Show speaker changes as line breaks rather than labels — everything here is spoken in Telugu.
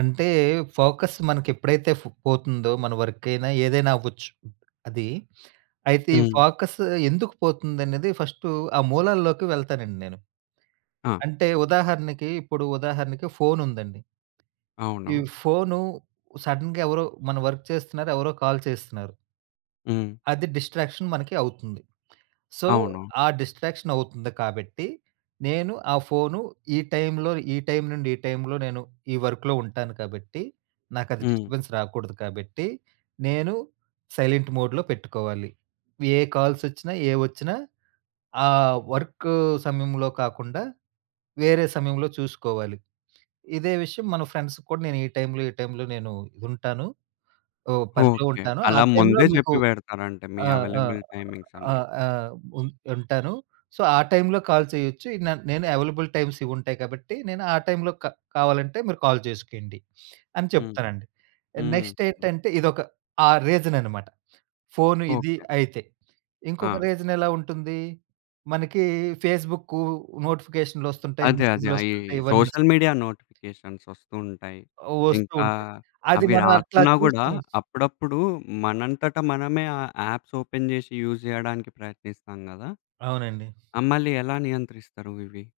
అంటే ఫోకస్ మనకెప్పుడైతే ఫ్ పోతుందో, మన వర్క్ అయినా ఏదైనా అవ్వచ్చు. అది అయితే ఈ
హ్మ్.
ఫోకస్ ఎందుకు పోతుందనేది ఫస్ట్ ఆ మూలాల్లోకి వెళ్తానండి నేను.
ఆ!
అంటే ఉదాహరణకి, ఇప్పుడు ఉదాహరణకి ఫోను ఉందండి. ఈ
అవును.
ఫోను సడెన్‌గా ఎవరో మన వర్క్ చేస్తున్నారు. ఎవరో కాల్ చేస్తున్నారు.
హ్మ్.
అది డిస్ట్రాక్షన్ మనకి అవుతుంది. సో,
అవును.
ఆ డిస్ట్రాక్షన్ అవుతుంది కాబట్టి నేను ఆ ఫోను ఈ టైంలో ఈ టైం నుండి ఈ టైంలో నేను ఈ వర్క్‌లో ఉంటాను కాబట్టి, నాకది
హ్మ్.
డిస్టర్బెన్స్ రాకూడదు కాబట్టి, నేను సైలెంట్ మోడ్‌లో పెట్టుకోవాలి. ఏ కాల్స్ ఒచ్చినా, ఏవొచ్చినా ఆ వర్క్ సమయంలో కాకుండా వేరే సమయంలో చూసుకోవాలి. ఇదే విషయం మన ఫ్రెండ్స్‌కి కూడా, నేను ఈ టైంలో, ఈ టైంలో నేను ఉంటాను. ఆహ్, పనిలో
ఓకే.
ఉంటాను. ఆ
అలా
టైంలో
ముందే
మీకు
జెప్పి, పెడతారంటే మీ
ఆ! ఆ!
అవైలబుల్ టైమింగ్స్
ఆ!
అన్ని.
ఆ! ఉం ఉంటాను. సో, ఆ టైంలో కాల్ చేయొచ్చు. న నేను అవైలబుల్ టైమ్స్ ఇవుంటాయి. కాబట్టి నేను ఆ టైంలో క కావాలంటే మీరు కాల్ జేసుకోండి, అని
హ్మ్.
చెప్తానండి.
హ్మ్.
నెక్స్ట్ ఏంటంటే ఇదొక ఆ రీజన్ అన్నమాట. ఫోను ఇది
ఓకే.
అయితే. ఇంకొక
ఆ!
రీజన్ ఎలా ఉంటుంది? మనకీ ఫేస్‌బుక్కు, నోటిఫికేషనులోస్తుంటాయి,
అదే. అదే. అయి
మెసేజులోస్తుంటాయి ఇవన్నీ ఒస్తాయి.
సోషల్ మీడియా నోటిఫికేషన్స్ ఒస్తూ ఉంటాయి.
ఆహ్, ఒస్తూ
ఇంకా
ఉంటాయి. అది
అవి
మనం అట్లా
రాకున్నా కూడా
చూస్తాం.
అప్పుడప్పుడు మనంతట మనమే ఆ యాప్స్ ఓపెన్ జేషి, యూజ్ జేయడానికి ప్రయత్నిస్తాం గదా!
అవునండి.
ఆహ్, మల్లి ఎలా నియంత్రిస్తారు ఇవి?